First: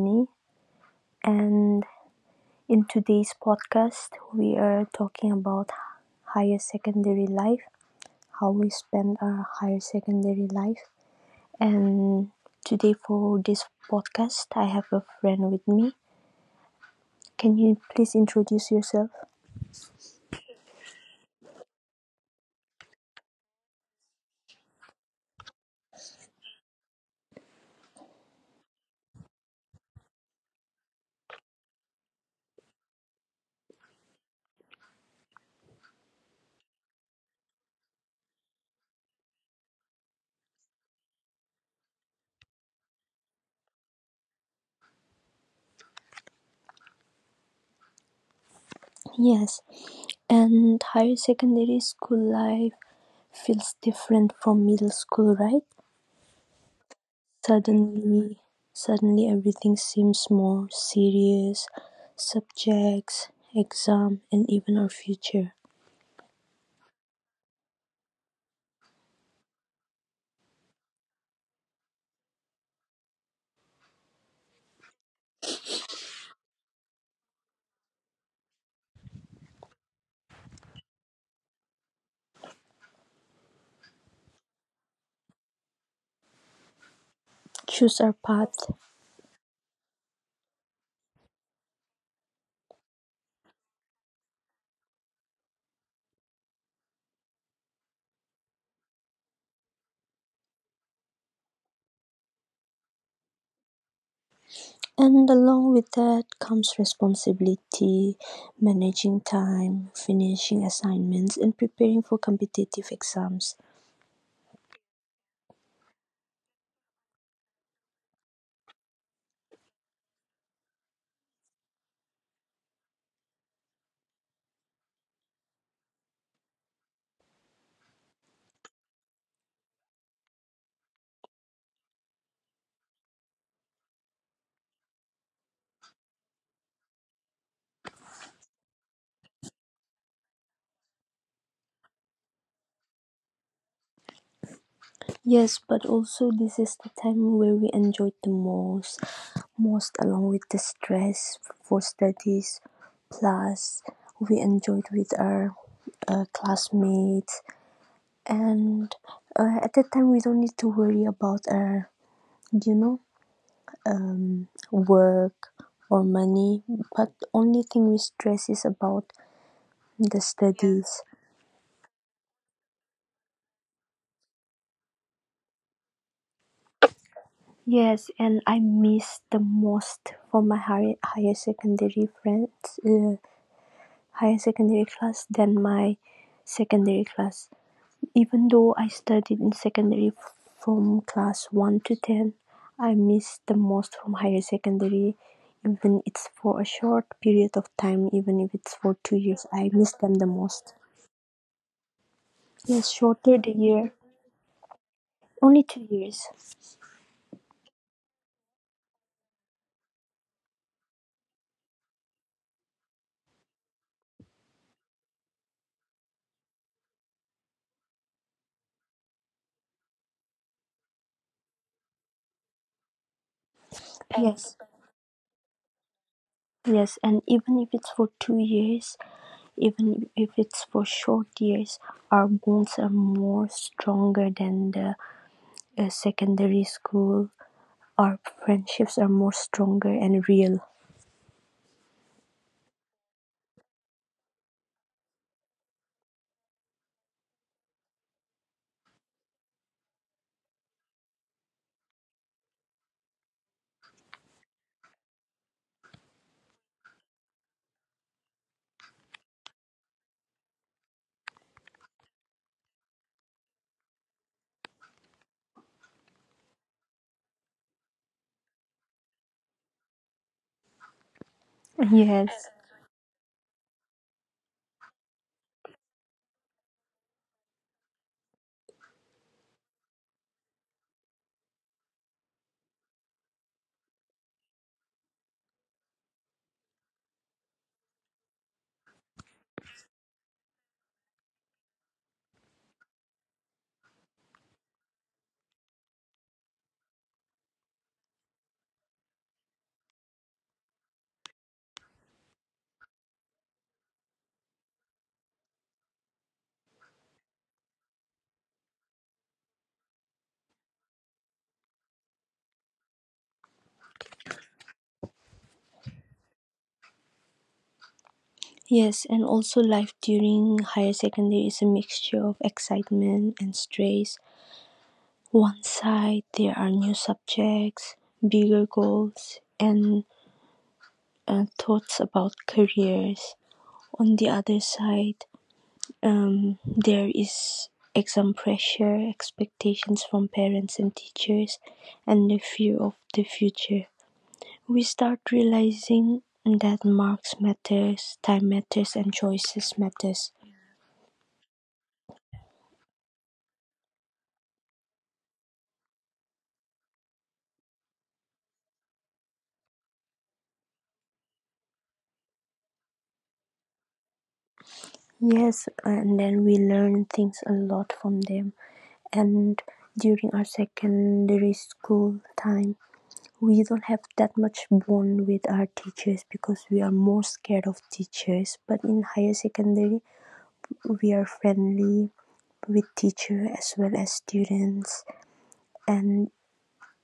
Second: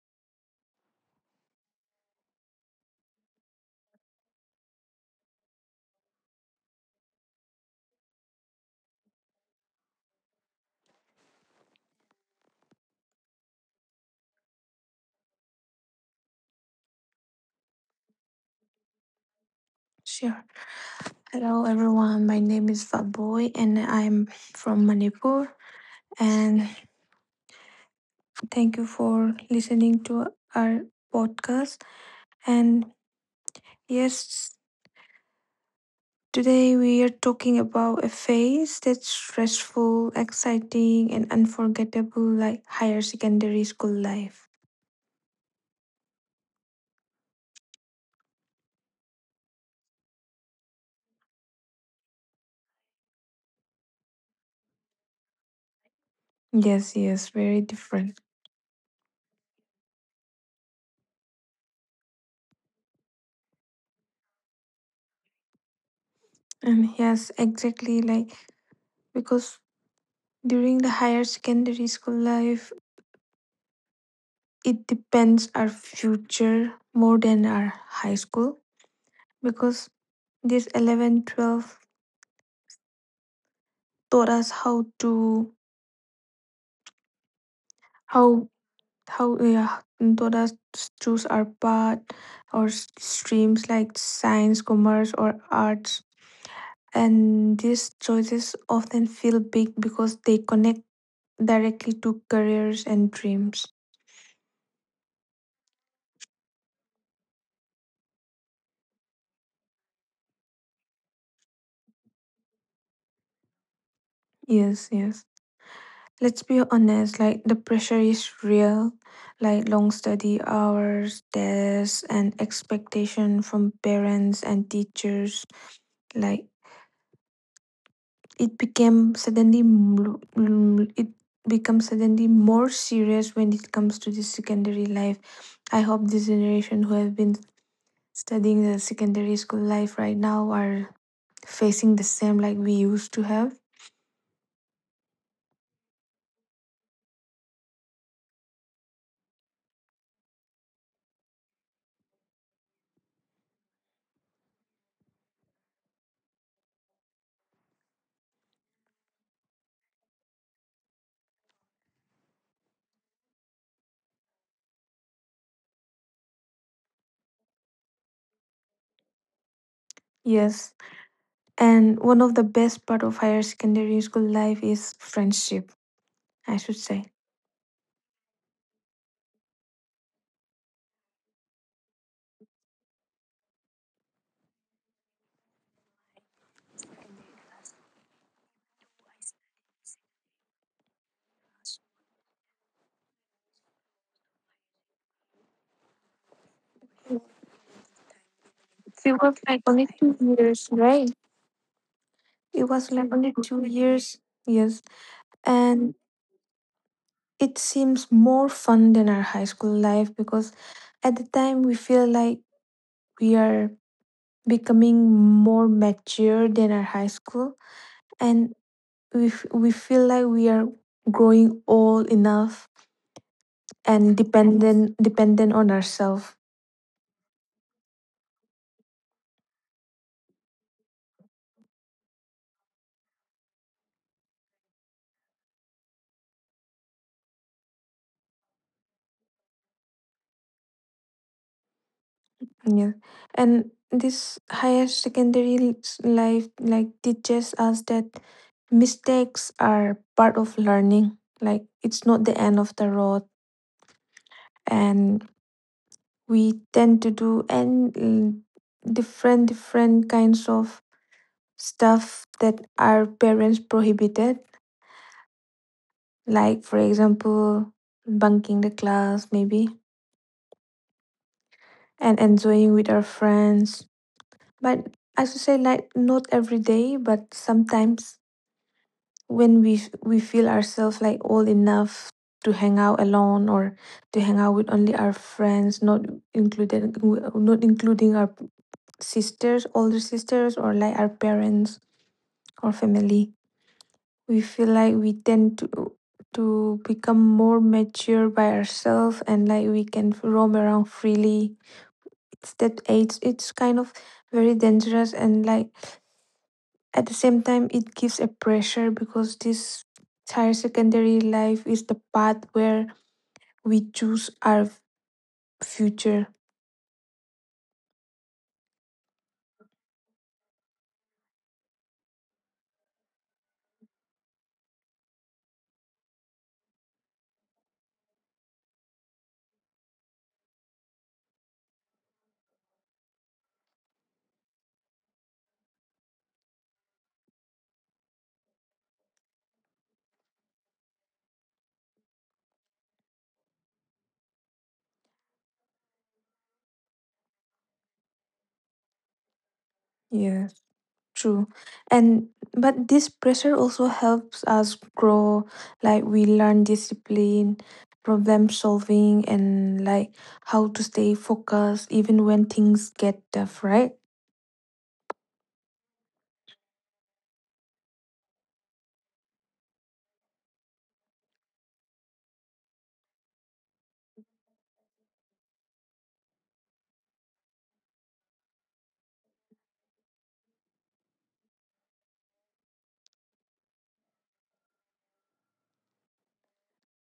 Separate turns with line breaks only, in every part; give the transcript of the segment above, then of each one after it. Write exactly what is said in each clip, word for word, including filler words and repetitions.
Vianney, and in today's podcast, we are talking about higher secondary life, how we spend our higher secondary life. And today, for this podcast, I have a friend with me. Can you please introduce yourself?
Sure. Hello, everyone. My name is Fatboy, and I'm from Manipur. And thank you for listening to our podcast. And yes, today we are talking about a phase that's stressful, exciting, and unforgettable, like higher secondary school life.
Yes, and higher secondary school life feels different from middle school, right?
Yes, yes, very different.
Suddenly, suddenly everything seems more serious. Subjects, exam, and even our future.
And yes, exactly like because during the higher secondary school life, it depends our future more than our high school because this eleven, twelve taught us how to
Choose our
how
path,
how yeah, taught us to choose our path or s- streams like science, commerce, or arts. And these choices often feel big because they connect directly to careers and dreams.
and along with that comes responsibility, managing time, finishing assignments, and preparing for competitive exams.
Yes yes Let's be honest, like the pressure is real, like long study hours, tests, and expectation from parents and teachers. Like it became suddenly, m- m- it becomes suddenly more serious when it comes to the secondary life. I hope this generation who have been studying the secondary school life right now are facing the same like we used to have.
Yes, but also this is the time where we enjoy the most most along with the stress for studies. Plus, we enjoyed with our uh, classmates, and uh, at that time we don't need to worry about our, you know, um, work or money. But only thing we stress is about the
Yes,
studies.
and one of the best part of higher secondary school life is friendship, I should say.
Yes, and I miss the most for my higher, higher secondary friends, uh, higher secondary class than my secondary class. Even though I studied in secondary from class one to ten, I missed the most from higher secondary, even it's for a short period of time, even if it's for
It
two
was
years,
like
I
only
miss them
two
the
years,
most.
right? It
Yes,
was like only
shorter the
two
year,
years, yes.
only two
And
years.
it seems more fun than our high school life because at the time we feel like we are becoming more mature than our high school, and we, f- we feel like we are growing old enough and
Yes,
dependent dependent on ourselves.
yes, and even if it's for two years, even if it's for short years, our bonds are more stronger than the uh, secondary school. Our friendships are more stronger and real.
Yeah, and this higher secondary l- s- life like teaches us that mistakes are part of learning. Like it's not the end of the road, and we tend to do and mm, different different kinds of stuff that our parents prohibited. Like for example, bunking the class maybe, and
Yes,
enjoying with our friends. But I should say, like, not every day, but sometimes when we f- we feel ourselves like old enough to hang out alone or to hang out with only our friends, not included w- not including our sisters, older sisters, or like our parents or family, we feel like we tend to to become more mature by ourselves, and like we can roam around freely. It's that age, it's kind of very dangerous, and like, at the same time, it gives a pressure because this higher secondary life is the path where we choose our future.
yes, and also life during higher secondary is a mixture of excitement and stress. One side, there are new subjects, bigger goals, and uh, thoughts about careers. On the other side, um, there is exam pressure, expectations from parents and teachers, and the fear of the future. We start realizing that marks matters, time matters, and choices matters.
Yeah, true. And but this pressure also helps us grow. Like we learn discipline, problem solving, and like how to stay focused even when things get tough, right?
Yes, and then we learn things a lot from them. And during our secondary school time, we don't have that much bond with our teachers because we are more scared of teachers. But in higher secondary, we are friendly with teacher as well as students, and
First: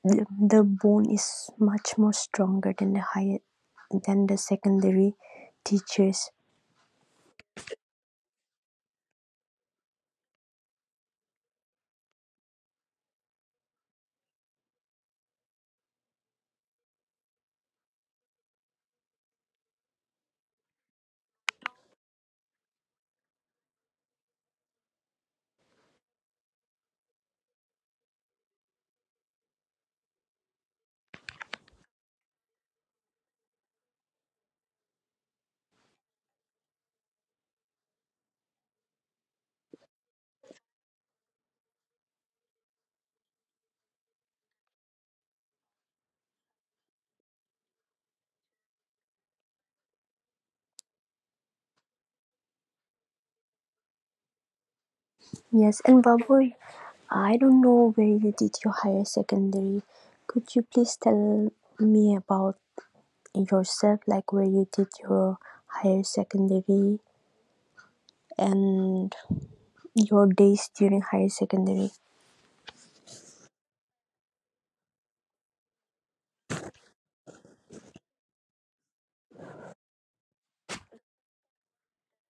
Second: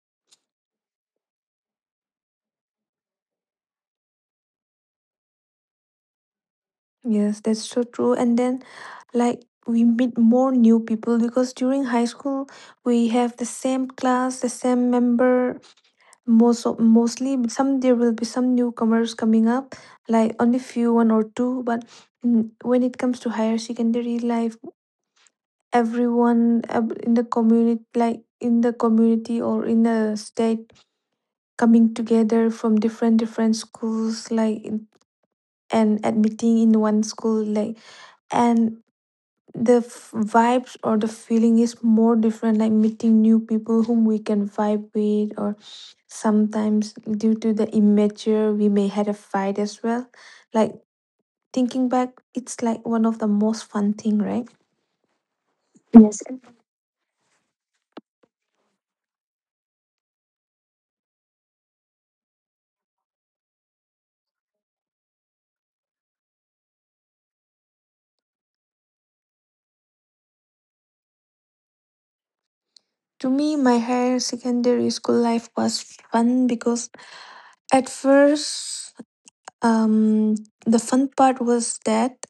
the, the bond is much more stronger than the higher than the secondary teachers.
Yes, that's so true. And then, like, we meet more new people because during high school we have the same class, the same member. Most of, mostly, but some, there will be some newcomers coming up, like only few, one or two. But mm, when it comes to higher secondary life, everyone ab- in the community, like in the community or in the state, coming together from different different schools, like in- and admitting in one school, like, and the f- vibes or the feeling is more different, like meeting new people whom we can vibe with, or sometimes due to the immature we may had a fight as well, like, thinking back, it's like one of the most fun thing, right?
Yes, and
Yes.
Babu, I don't know where you did your higher secondary. Could you please tell me about yourself, like where you did your higher secondary and your days during higher secondary?
To me, my higher secondary school life was fun because at first, um, the fun part was that,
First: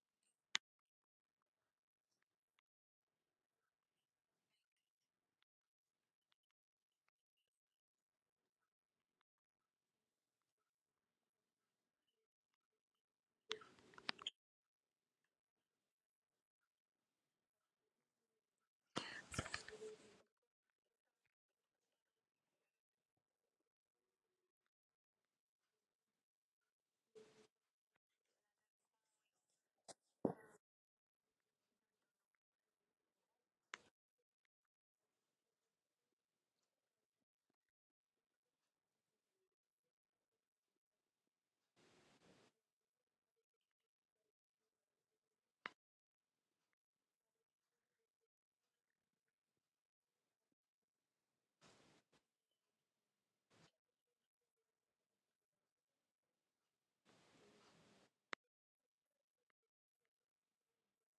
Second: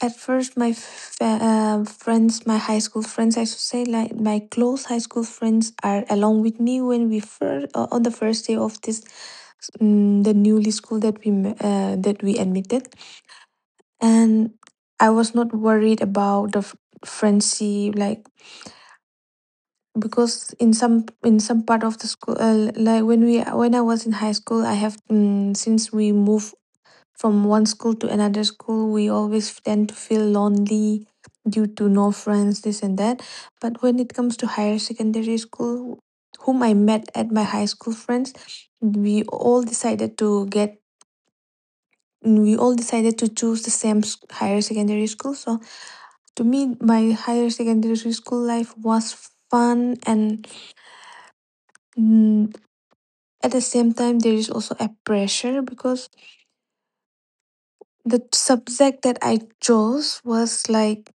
at first, my f- uh, friends, my high school friends, I should say, like my close high school friends are along with me when we first, uh, on the first day of this, um, the newly school that we m- uh, that we admitted, and I was not worried about the f- friendship, like, because in some in some part of the school, uh, like when we when I was in high school, I have, um, since we moved from one school to another school, we always tend to feel lonely due to no friends, this and that. But when it comes to higher secondary school, whom I met at my high school friends, we all decided to get we all decided to choose the same s- higher secondary school. So to me, my higher secondary school life was fun and, mm, at the same time there is also a pressure because the subject that I chose was like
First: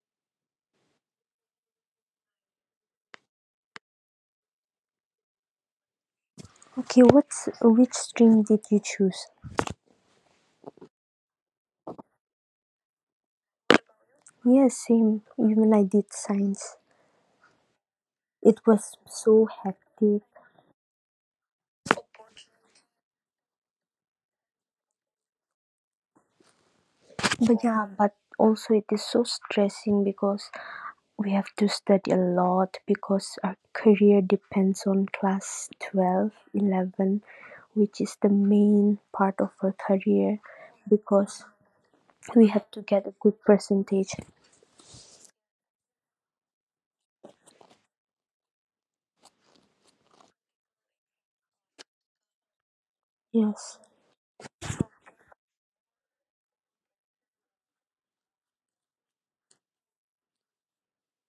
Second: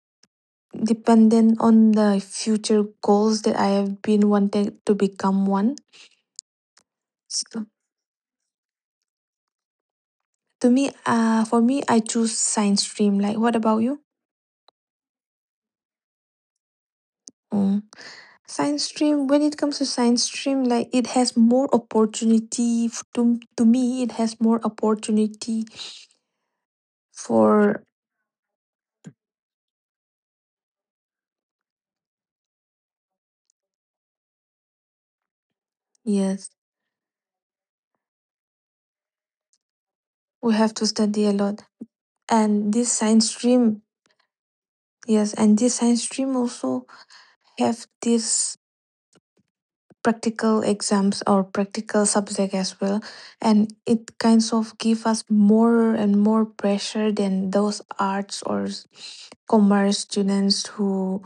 dependent on the future goals that I have been wanting to become one.
Okay, what's
So
which stream did you choose?
to me, uh, for me, I choose science stream. Like, what about you?
Yes, same. Even I did science.
Mm.
It
Science
was
stream. When
so
it comes to science
hectic,
stream, like it has more opportunity f- to to me. It has more opportunity
but
for,
yeah, but also it is so stressing because we have to study a lot because our career depends on class twelve,
yes.
eleven, which is the main part of our career
We have to study a
because
lot,
we have
and
to
this
get a
science
good
stream,
percentage.
yes, and this science stream also have this practical exams or practical subject as well, and
Yes,
it kinds of give us more and more pressure than those arts or s- commerce students who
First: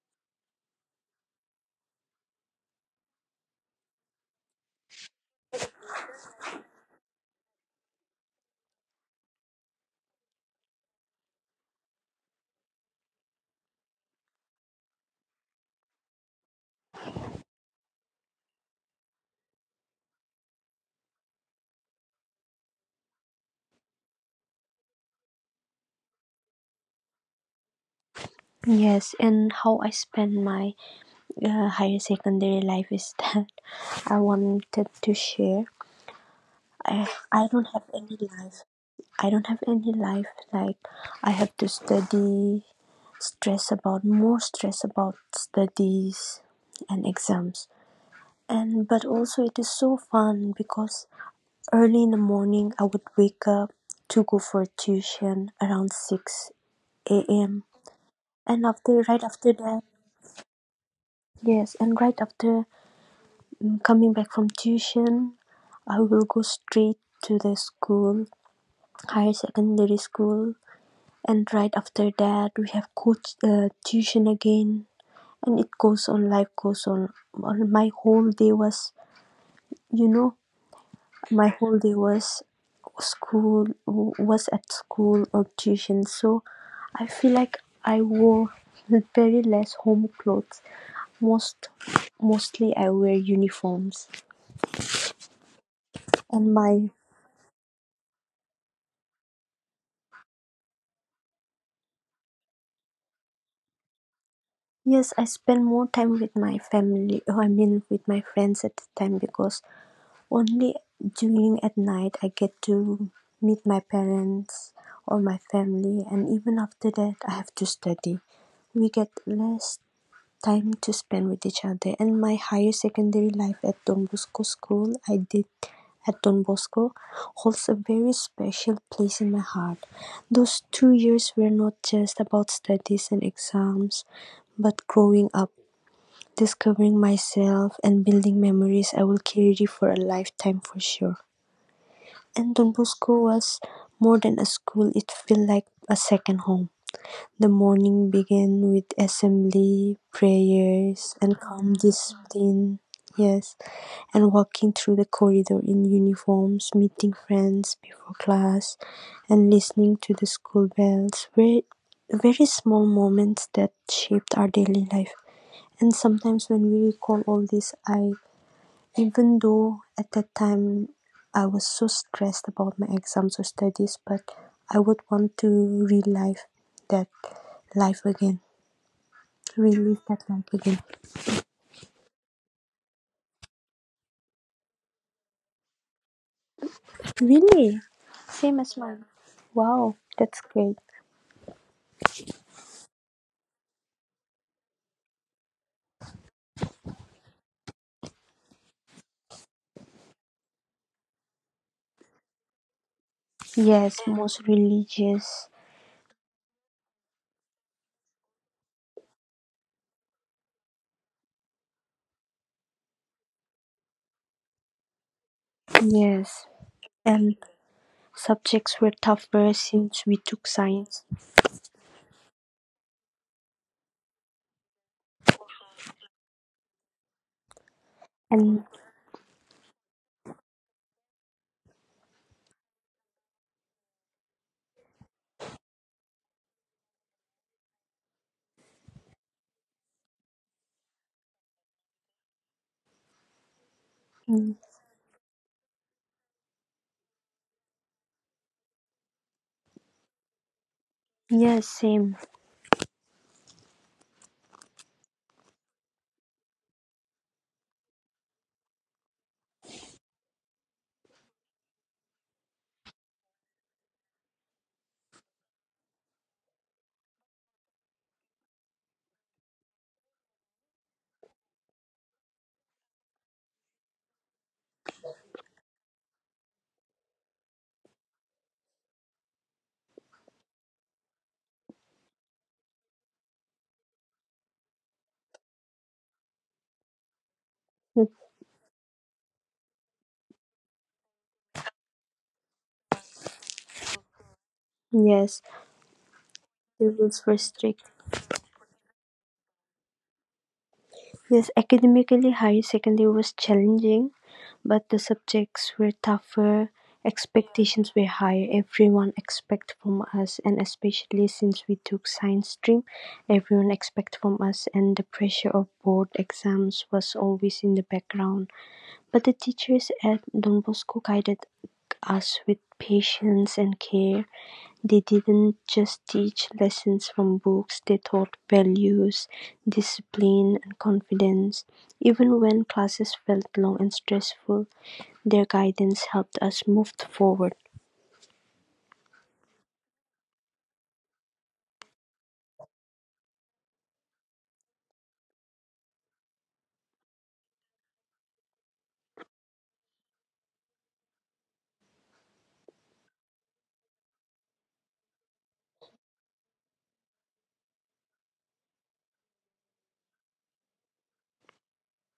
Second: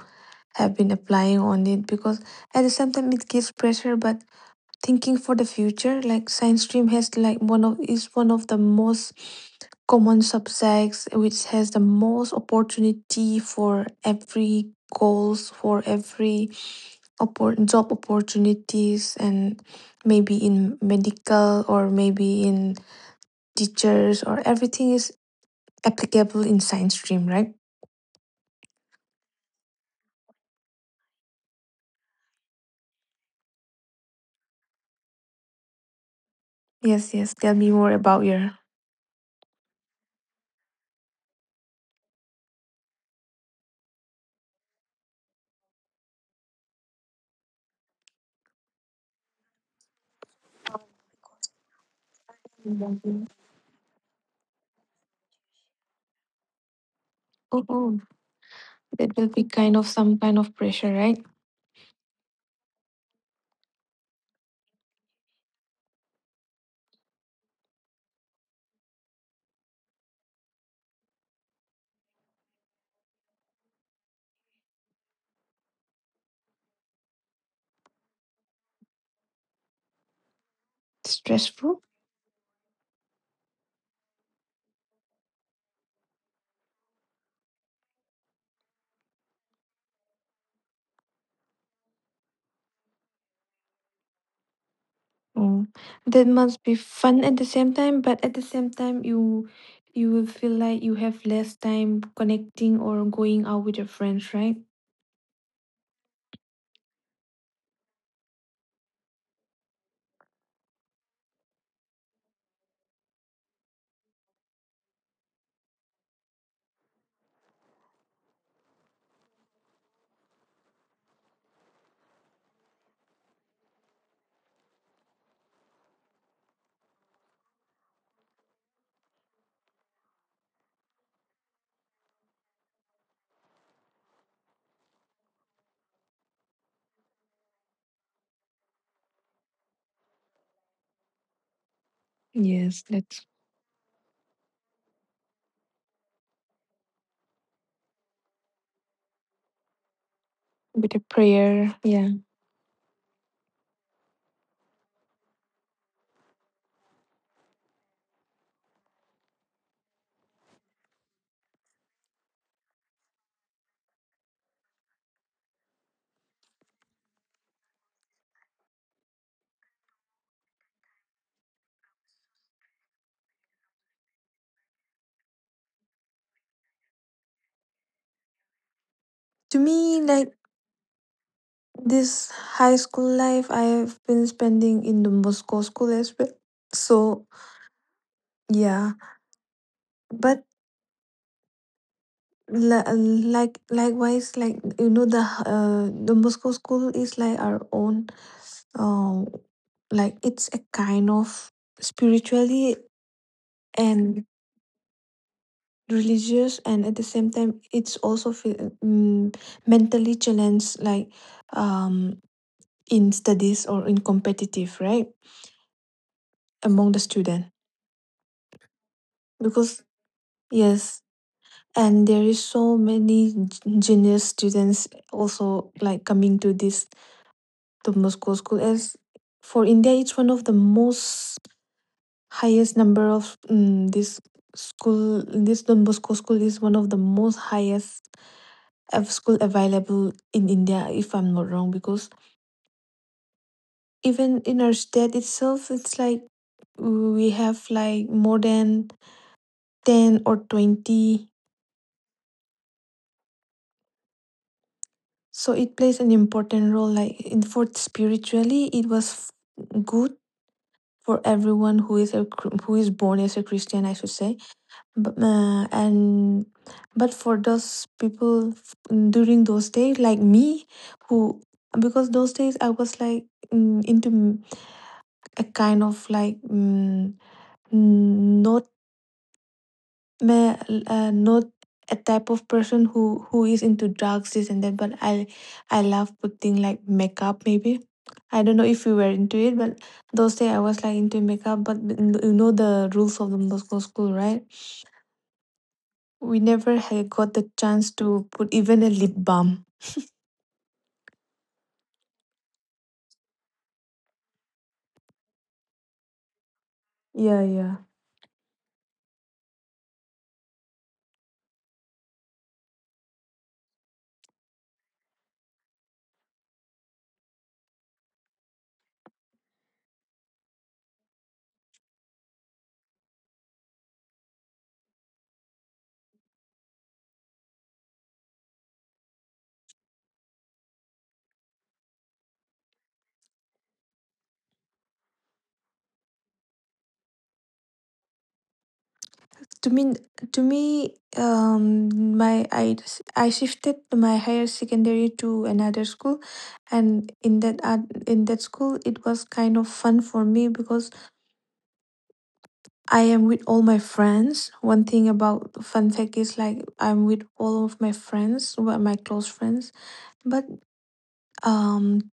have been applying on it because at the same time it gives pressure, but thinking for the future, like science stream has like one of is one of the most common subjects which has the most opportunity for every goals, for every oppor- job opportunities, and maybe in medical or maybe in teachers or everything is applicable in science stream, right?
yes, and how I spend my uh, higher secondary life is that I wanted to share. I,
Yes, yes,
I
tell
don't
me
have
more
any
about your.
life. I don't have any life, like I have to study, stress about more stress about studies and exams. And but also it is so fun because early in the morning I would wake up to go for tuition around 6
Oh,
a.m
oh,
and after
that
right
will be
after
kind
that.
of some kind of pressure, right?
Yes, and right after mm, coming back from tuition, I will go straight to the school, higher secondary school, and right after that we have coach uh, tuition again. And it goes on, life goes on on my whole day was you know my whole
Stressful.
day was school was at school or tuition. So I feel like I wore very less home clothes, most mostly I wear uniforms.
Oh, that
And
must be
my.
fun at the same time, but at the same time you, you will feel like you have less time connecting or going out with your friends, right?
Yes, I spend more time with my family, I mean, with my friends at the time, because only during at night I get to meet my parents or my family, and even after that I have to study. We get less time to spend with each other. And my higher secondary life at Don Bosco School, I did at Don Bosco, holds a very special place in my heart. Those two years were not just about studies and exams but growing up, discovering myself, and building memories I will carry for a lifetime for sure. And Don
Yes, that's
Bosco was more than a school, it felt like a second home. The morning began with assembly,
with a
prayers, and
prayer.
calm
Yeah.
discipline. Yes, and walking through the corridor in uniforms, meeting friends before class, and listening to the school bells were very small moments that shaped our daily life. And sometimes when we recall all this, I, even though at that time I was so stressed about my exams or studies, but I would want to relive that life again.
To me,
Relive that
like
life again.
this high school life I've been spending in the Moscow school as well. So
Really? Same as
yeah.
mine. Wow,
But
that's great.
li- like likewise, like, you know, the uh the Moscow school is like our own, um like it's a kind of spiritually
Yes,
and
most religious.
religious, and at the same time it's also fe- mm, mentally challenged like, um in studies or in competitive, right,
Yes.
among the
And
student,
subjects were tougher
because
since we took
yes,
science.
and there is so many g- genius students also like coming to this Tom Moscow school
And
as, for India it's one of the most highest number of, mm, this school, this Don Bosco school is one of the most highest of school available in India, if I'm not wrong, because even
mm,
in our state itself it's like we have like more than ten or twenty.
yes, same.
So it plays an important role, like in for spiritually it was f- good for everyone who is a Chri- who is born as a Christian, I should say. But uh, and but for those people f- during those days like me, who, because those days I was like, mm, into, mm, a kind of like, mm, mm, not, ma- uh, not a type of person who who is into drugs, this and that, but i i love putting like makeup maybe. I don't know if you were into it, but those days I was like into makeup, but mm, you know the rules of the Moscow school, right?
Yes,
We never
the
had
rules
got
were
the chance
strict.
to put even a lip balm.
Yes, academically, higher secondary was challenging, but the subjects were tougher,
Yeah, yeah.
expectations were higher. Everyone expect from us, and especially since we took science stream, everyone expect from us, and the pressure of board exams was always in the background. But the teachers at Don Bosco guided us with patience and care. They didn't just teach lessons from books, they taught values, discipline, and confidence. Even when classes felt long and stressful, their guidance helped us move forward.
To me, to me, um, my I I shifted my higher secondary to another school, and in that uh, in that school, it was kind of fun for me because I am with all my friends. One thing about fun fact is like I'm with all of my friends, who are my close friends. But um,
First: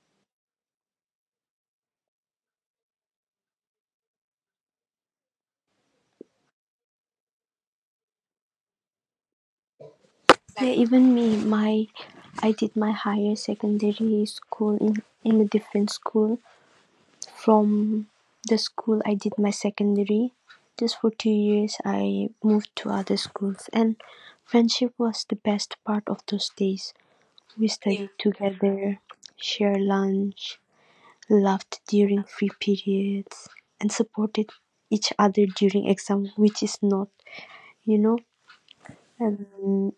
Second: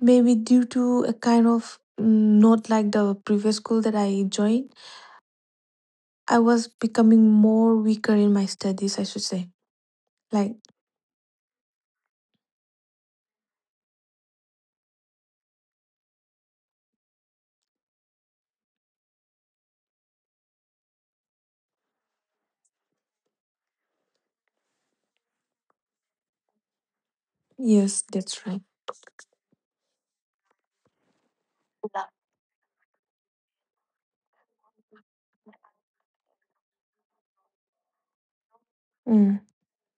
maybe due to a kind of, mm, not like the previous school that I joined, I was becoming more weaker in my studies, I should say. Like,
Yeah, even me, my I did my higher secondary school in, in a different school from the school I did my secondary. Just for two years, I moved to other schools, and friendship was the best part of those days. We, yeah,
yes,
studied
that's right.
together, shared lunch, laughed during free periods, and supported each other during exam, which is not, you know,
Mm.
um,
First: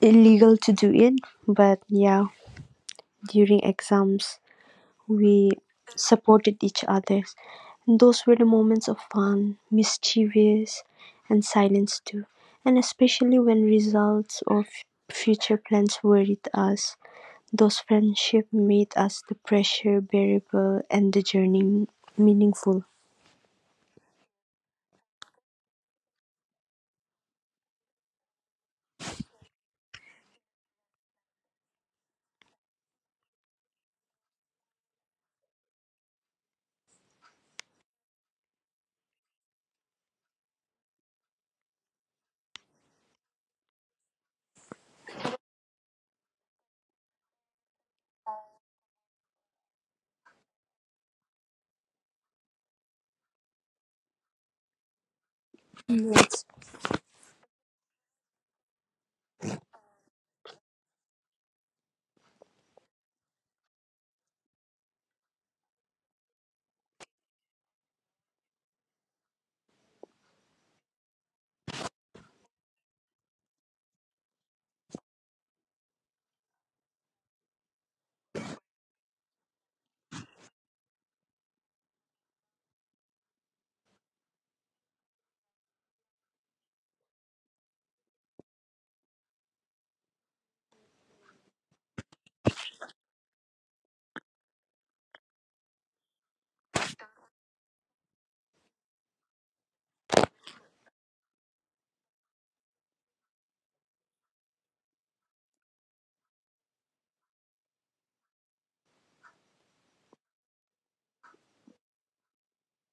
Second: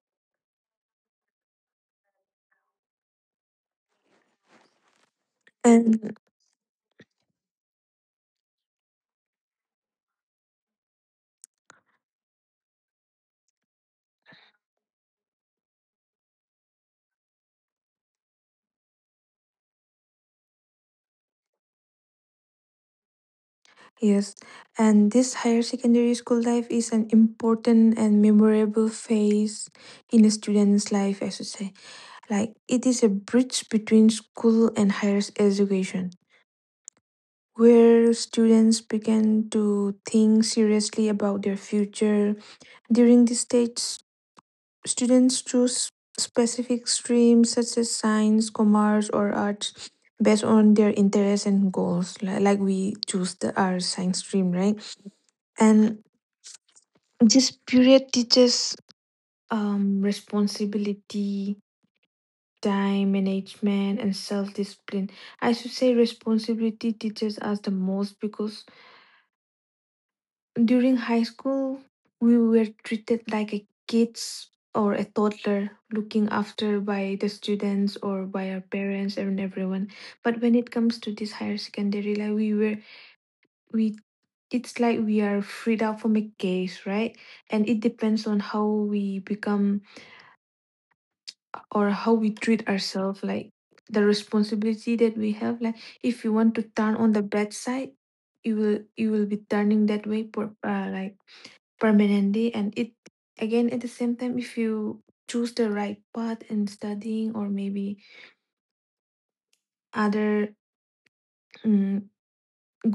illegal to do it. But yeah, during exams, we
And
supported each other. And those were the moments of fun, mischievous, and silence too. And especially when results or f- future plans worried us, those friendships made us the pressure bearable and the journey meaningful.
yes, and this higher secondary school life is an important and memorable phase in a student's life, I should say. Like, it is a bridge between school and higher education, where students begin to think seriously about their future. During this stage, students choose specific streams such as science, commerce, or arts based on their interests and goals. li- Like we choose the our science stream, right? And
Yes.
this period teaches, um, responsibility, time management, and self discipline. I should say responsibility teaches us the most because during high school, we were treated like a kids or a toddler looking after by the students or by our parents and everyone. But when it comes to this higher secondary, like we were we it's like we are freed out from a cage, right? And it depends on how we become or how we treat ourselves, like the responsibility that we have. Like if you want to turn on the bad side, you will you will be turning that way for uh, like permanently. And it, again at the same time, if you choose the right path in studying, or maybe other mm,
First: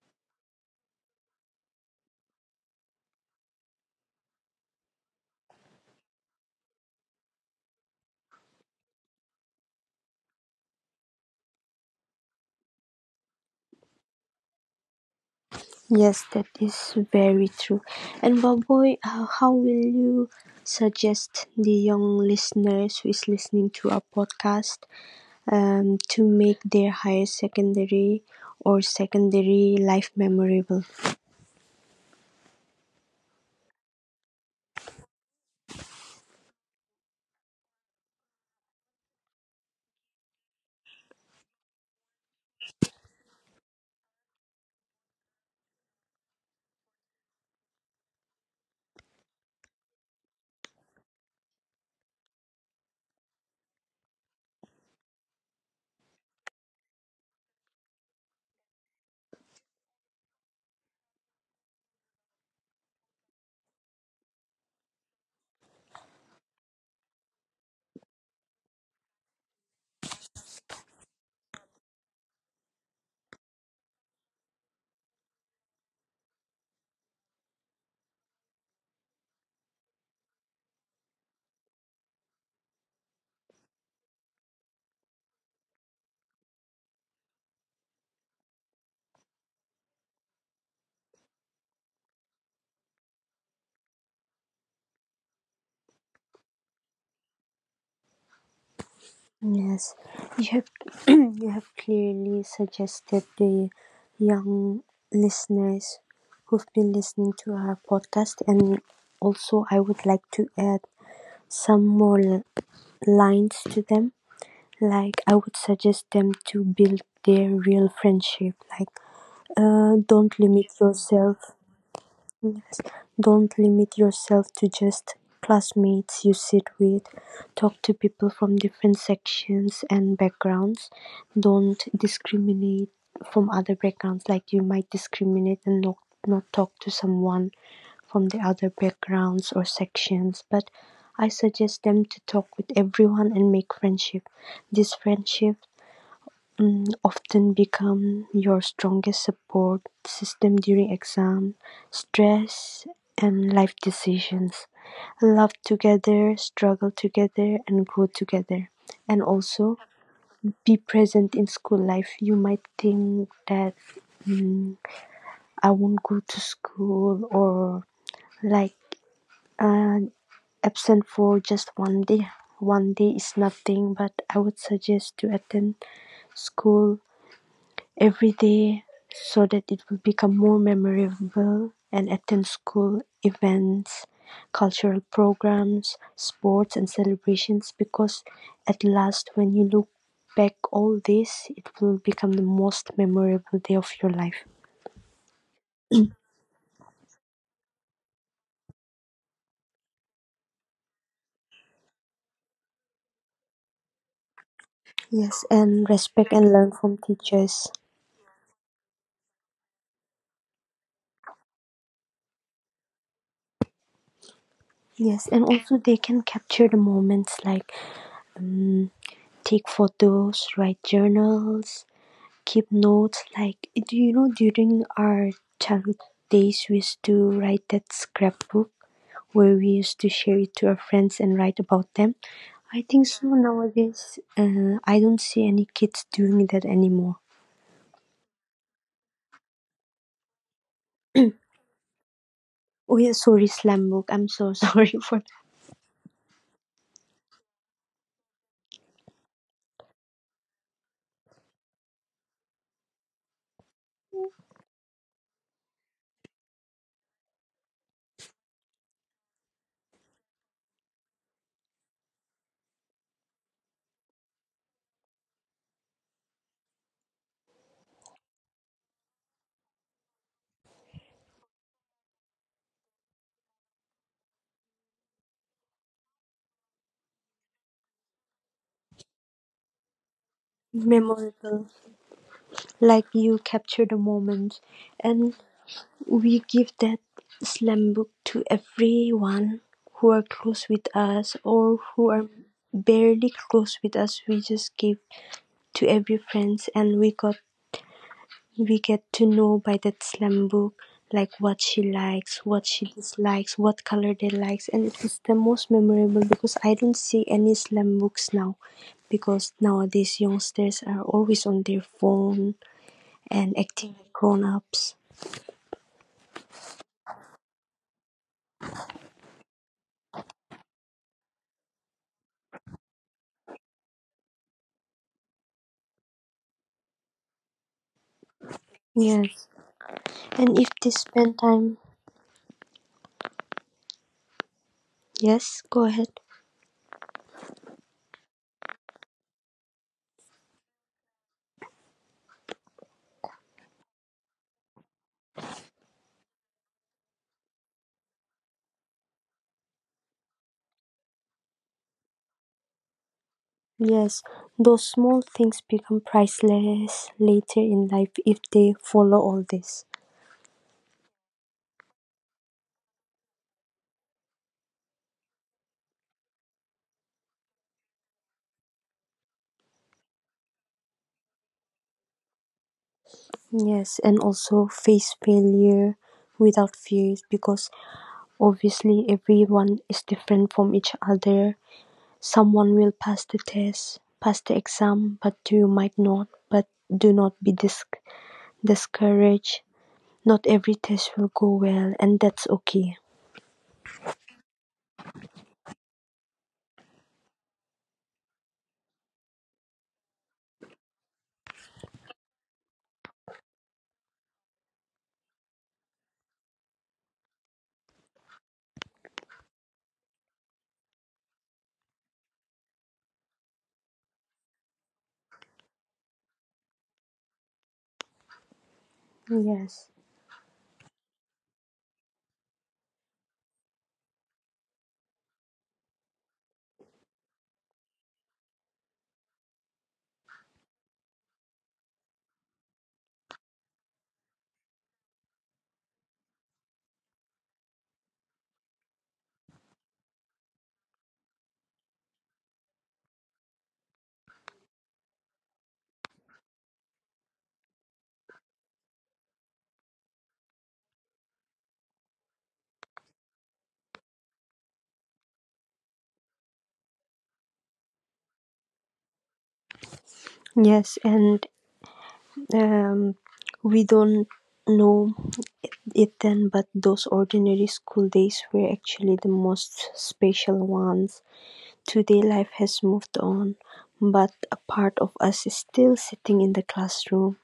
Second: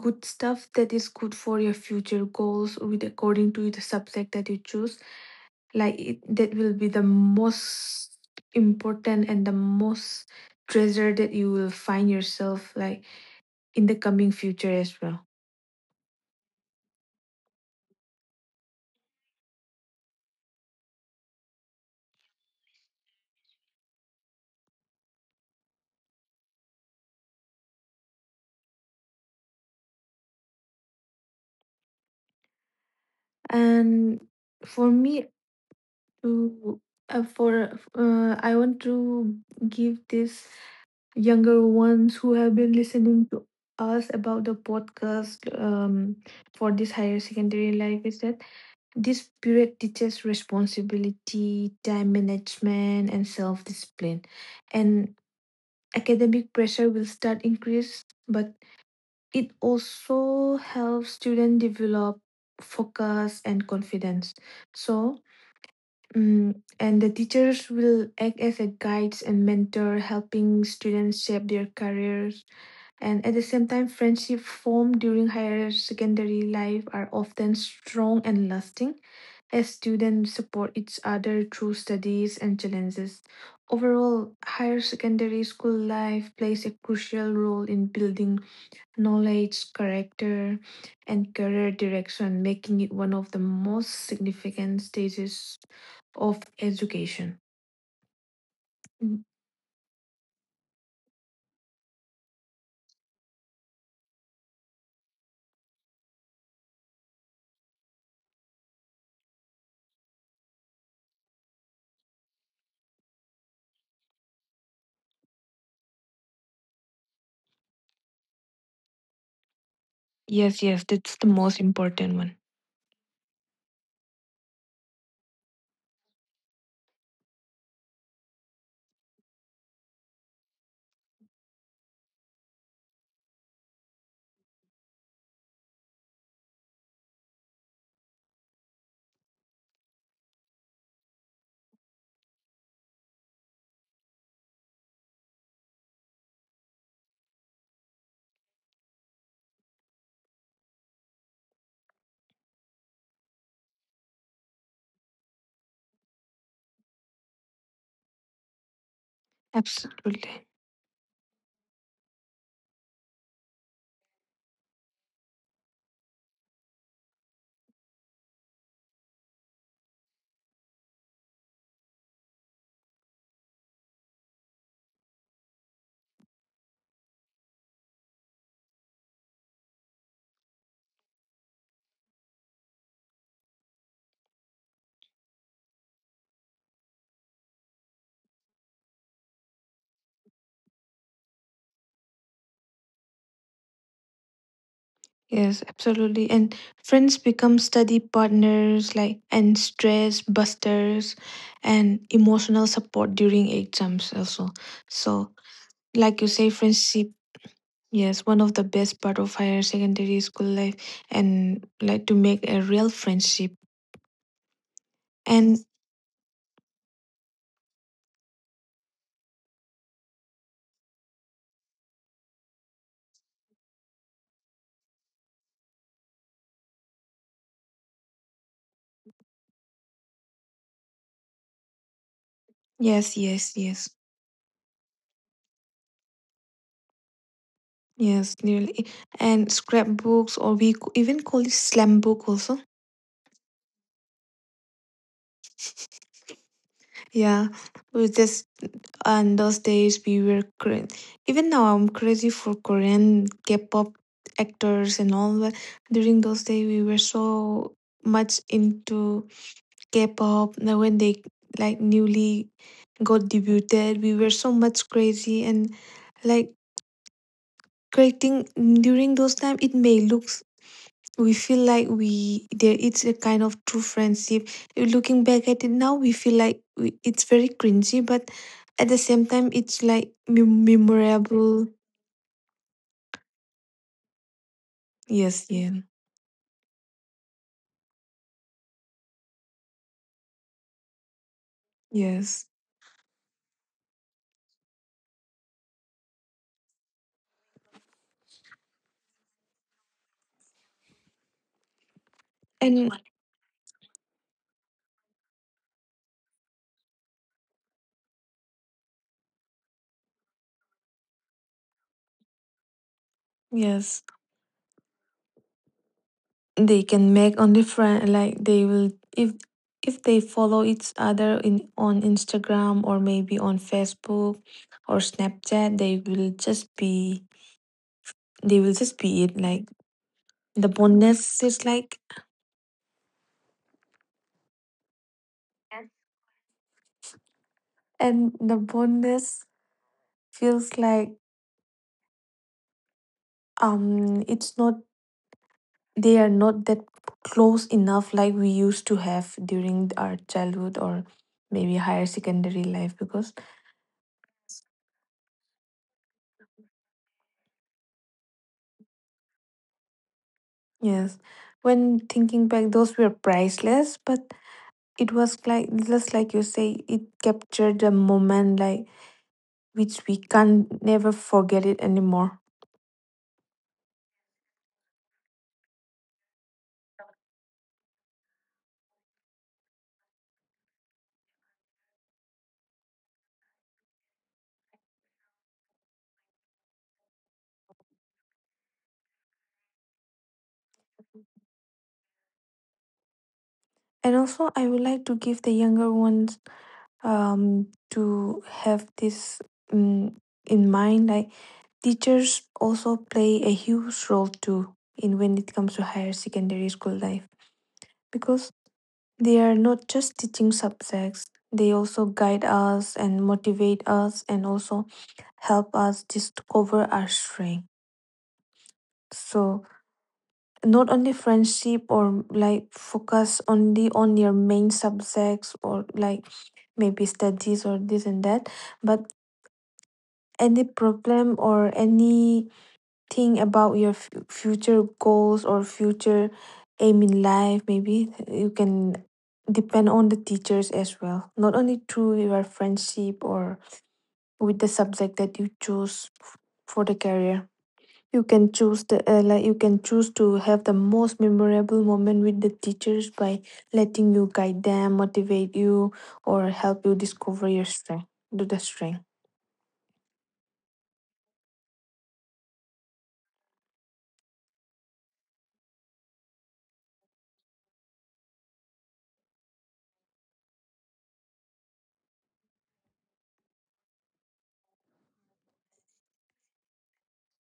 good stuff that is good for your future goals with according to the subject that you choose, like it, that will be the most important and the most treasure that you will find yourself like in the coming future as well.
Yes, that is very true. And Baboy, uh, how will you suggest the young listeners who is listening to our podcast um, to make their higher secondary or secondary life memorable?
And for me, to uh, for uh, I want to give this younger ones who have been listening to us about the podcast, um, for this higher secondary life is that this period teaches responsibility, time management, and self discipline. And academic pressure will start increase, but it also helps students develop focus and confidence. So, mm, and the teachers will act as a guides and mentor, helping students shape their careers, and at the same time, friendships formed during higher secondary life are often strong and lasting as students support each other through studies and challenges. Overall, higher secondary school life plays a crucial role in building knowledge, character, and career direction, making it one of the most significant stages of education. Mm.
Yes, you have you have clearly suggested the young listeners who've been listening to our podcast, and also I would like to add some more l- lines to them. Like I would suggest them to build their real friendship. Like, uh, don't
Yes,
limit
yes, that's the
yourself.
most important one.
Don't limit yourself to just classmates you sit with. Talk to people from different sections and backgrounds. Don't discriminate from other backgrounds, like you might discriminate and not, not talk to someone from the other backgrounds or sections. But I suggest them to talk with everyone and make friendship. This friendship mm, often become your strongest support system during exam, stress, and life decisions. Love together, struggle together, and grow together. And also
Absolutely.
be present in school life. You might think that mm, I won't go to school or like uh, absent for just one day. One day is nothing, but I would suggest to attend school every day so that it will become more memorable and attend school events, cultural programs, sports and celebrations, because at last when you look back all this, it will become the most memorable day of your life.
Yes, absolutely. And friends become study partners, like, and stress busters and emotional support during exams, also. So,
Yes, and
like you
respect
say,
and learn from
friendship,
teachers.
yes, one of the best part of higher secondary school life, and like to make a real friendship.
Yes, and
And
also they can capture the moments, like um, take photos, write journals, keep notes. Like, do you know, during our childhood days, we used to write that scrapbook where we used to share it to our friends and write about them. I think
yes,
so
yes, yes,
nowadays, uh, I don't see any kids doing that anymore.
yes, nearly. And scrapbooks, or we co- even call it slam book, also.
Oh yeah, sorry, slam book. I'm so sorry for that.
Yeah, we just, and those days we were Korean. Even now, I'm crazy for Korean K-pop actors and all that. During those days, we were so much into K-pop. Now, when they like newly got debuted, we were so much crazy and like creating during those time. It may look, we feel like we there, it's a kind of true friendship. Looking back at it now, we feel like we, it's very cringy, but at the same time, it's like mem-
Memorable.
memorable.
Like you capture the moment, and
Yes, yeah.
we give that slam book to everyone who are close with us or who are
Yes,
barely close with us. We just give to every friends, and we got we get to know by that slam book, like what she likes, what she
and
dislikes, what color they likes. And it is the most memorable because I don't see any slam books now, because nowadays youngsters are always on their phone and acting
yes,
like grown ups.
they can make only friend like they will, if if they follow each other in on Instagram, or maybe on Facebook or Snapchat, they will just be, they will just be it
Yes.
like
And if
the
they spend
bondness is
time.
like,
Yes, go ahead.
and the fondness feels like, um it's not, they are not that close enough like we used to have during our childhood, or maybe higher secondary life. Because
Yes, those small things become priceless later in life if they follow all this.
yes, when thinking back, those were priceless, but it was like, just like you say, it captured a moment like which we can't never forget it anymore.
Yes, and also face failure without fears, because obviously everyone is different from each other. Someone will pass the test, pass the exam, but you might not. But do not be dis- discouraged. Not every test will go well, and that's okay.
And also, I would like to give the younger ones, um to have this, um, in mind like teachers also play a huge role too in when it comes to higher secondary school life, because they are not just teaching subjects, they also guide us and motivate us, and also help us discover our strength. So
Yes.
not only friendship, or like focus only on your main subjects, or like maybe studies or this and that, but any problem or any, think about your f- future goals or future aim in life, maybe you can depend on the teachers as well, not only through your friendship, or with the subject that you choose f- for the career. You can choose the uh, like, you can choose to have the most memorable moment with the teachers by letting you guide them, motivate you, or help you discover your strength, do the strength.
Yes, and Um, we don't know it then, but those ordinary school days were actually the most special ones. Today, life has moved on, but a part of us is still sitting in the classroom,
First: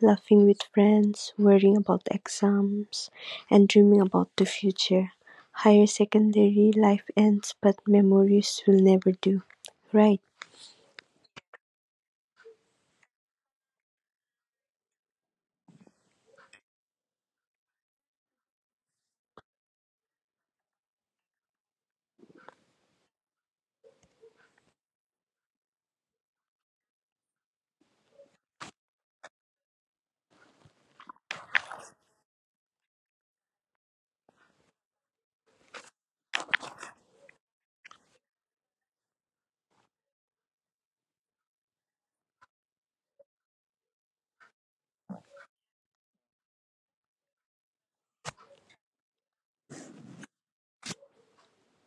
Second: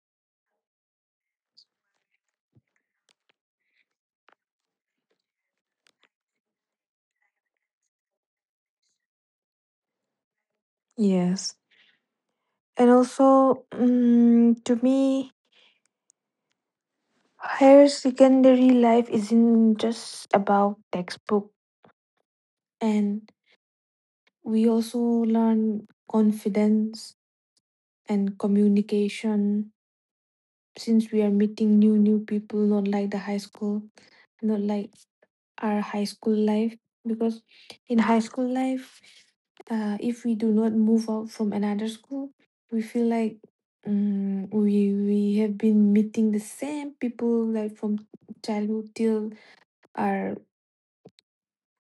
laughing with friends, worrying about exams, and dreaming about the future. Higher secondary life ends, but memories will never do. Right?
Yes. And also, mm, to me, higher secondary life isn't just about textbook. And we also learn confidence and communication, since we are meeting new new people, not like the high school, not like our high school life. Because in high school life, uh, if we do not move out from another school, we feel like, um, we we have been meeting the same people like from childhood till our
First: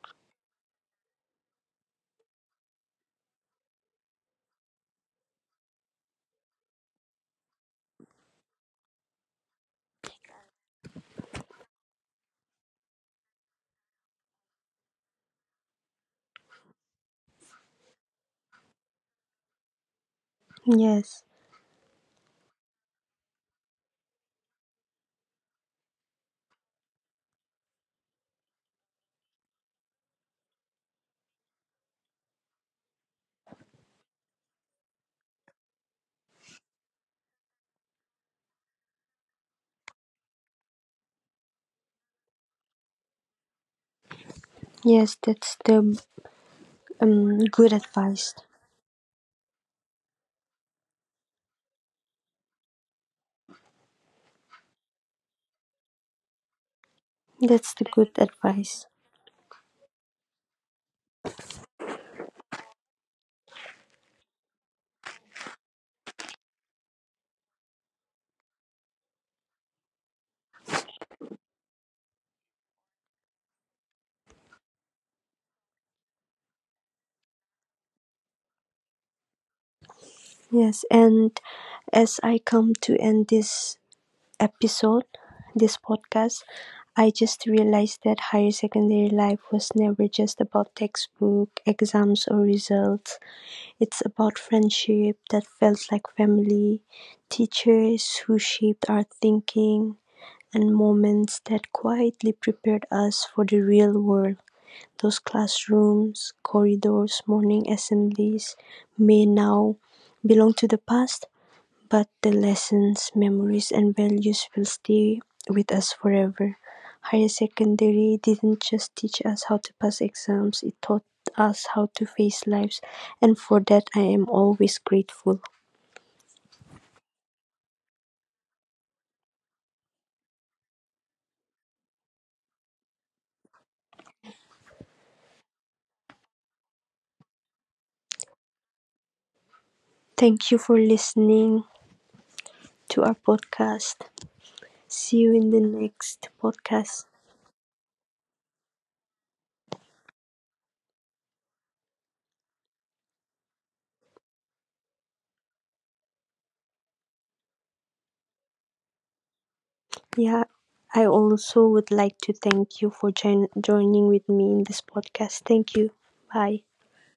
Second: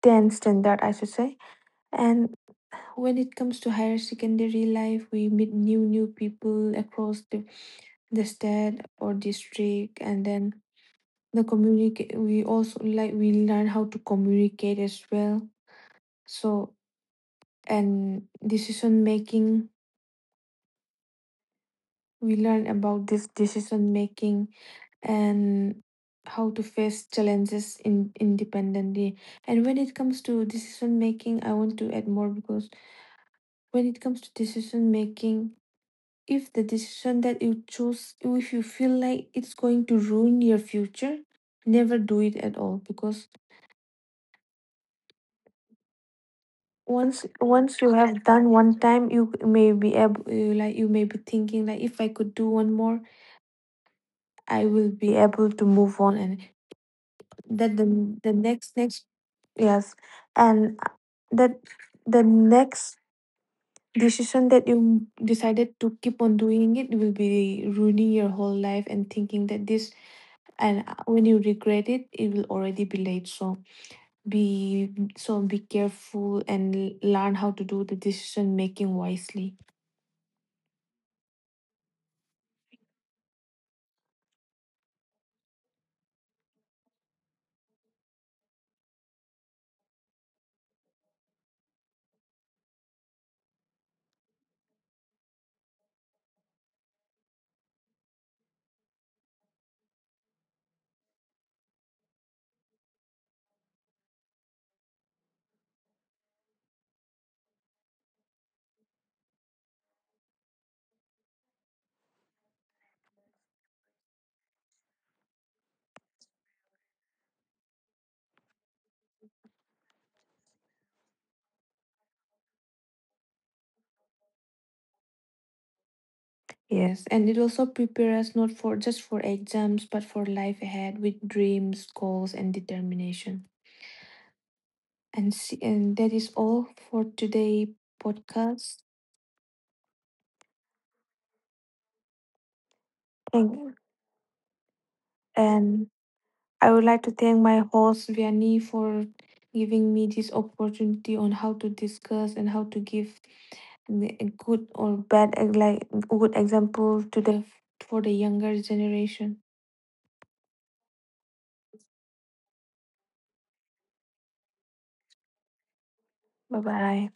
tenth standard, I should say. And when it comes to higher secondary life, we meet new new people across the, the state or district. And then the communicate, we also like, we learn how to communicate as well. So, and decision making.
Yes.
We learn about this decision making, and how to face challenges in independently. And when it comes to decision making, I want to add more, because when it comes to decision making, if the decision that you choose, if you feel like it's going to ruin your future, never do it at all. Because
Yes, that's the
once
um, good
once you have
advice.
done one time you may be able, like you may be thinking like if I could do one more I will be able to move on, and
That's
that the
the good
the next
advice.
next yes, and uh, that the next decision that you decided to keep on doing, it will be ruining your whole life and thinking that this, and uh, when you regret it, it will already be late. So be, so be careful, and learn how to do the decision making wisely.
Yes, and as I come to end this episode, this podcast, I just realized that higher secondary life was never just about textbook, exams, or results. It's about friendship that felt like family, teachers who shaped our thinking, and moments that quietly prepared us for the real world. Those classrooms, corridors, morning assemblies may now belong to the past, but the lessons, memories, and values will stay with us forever. Higher secondary didn't just teach us how to pass exams, it taught us how to face lives, and for that, I am always grateful.
Yes, and it also prepares us not for just for exams, but for life ahead with dreams, goals, and determination. And see, and that is all for today podcast.
Thank you for listening to our
Thank.
podcast. See you in the
And
next
I would like
podcast.
to thank my host Vianney for giving me this opportunity on how to discuss and how to give the- a good or bad, eh, like good example to the, for the younger generation.
Yeah, I also would like to thank you for join- joining with me in this podcast. Thank you.
Bye
Bye.
bye.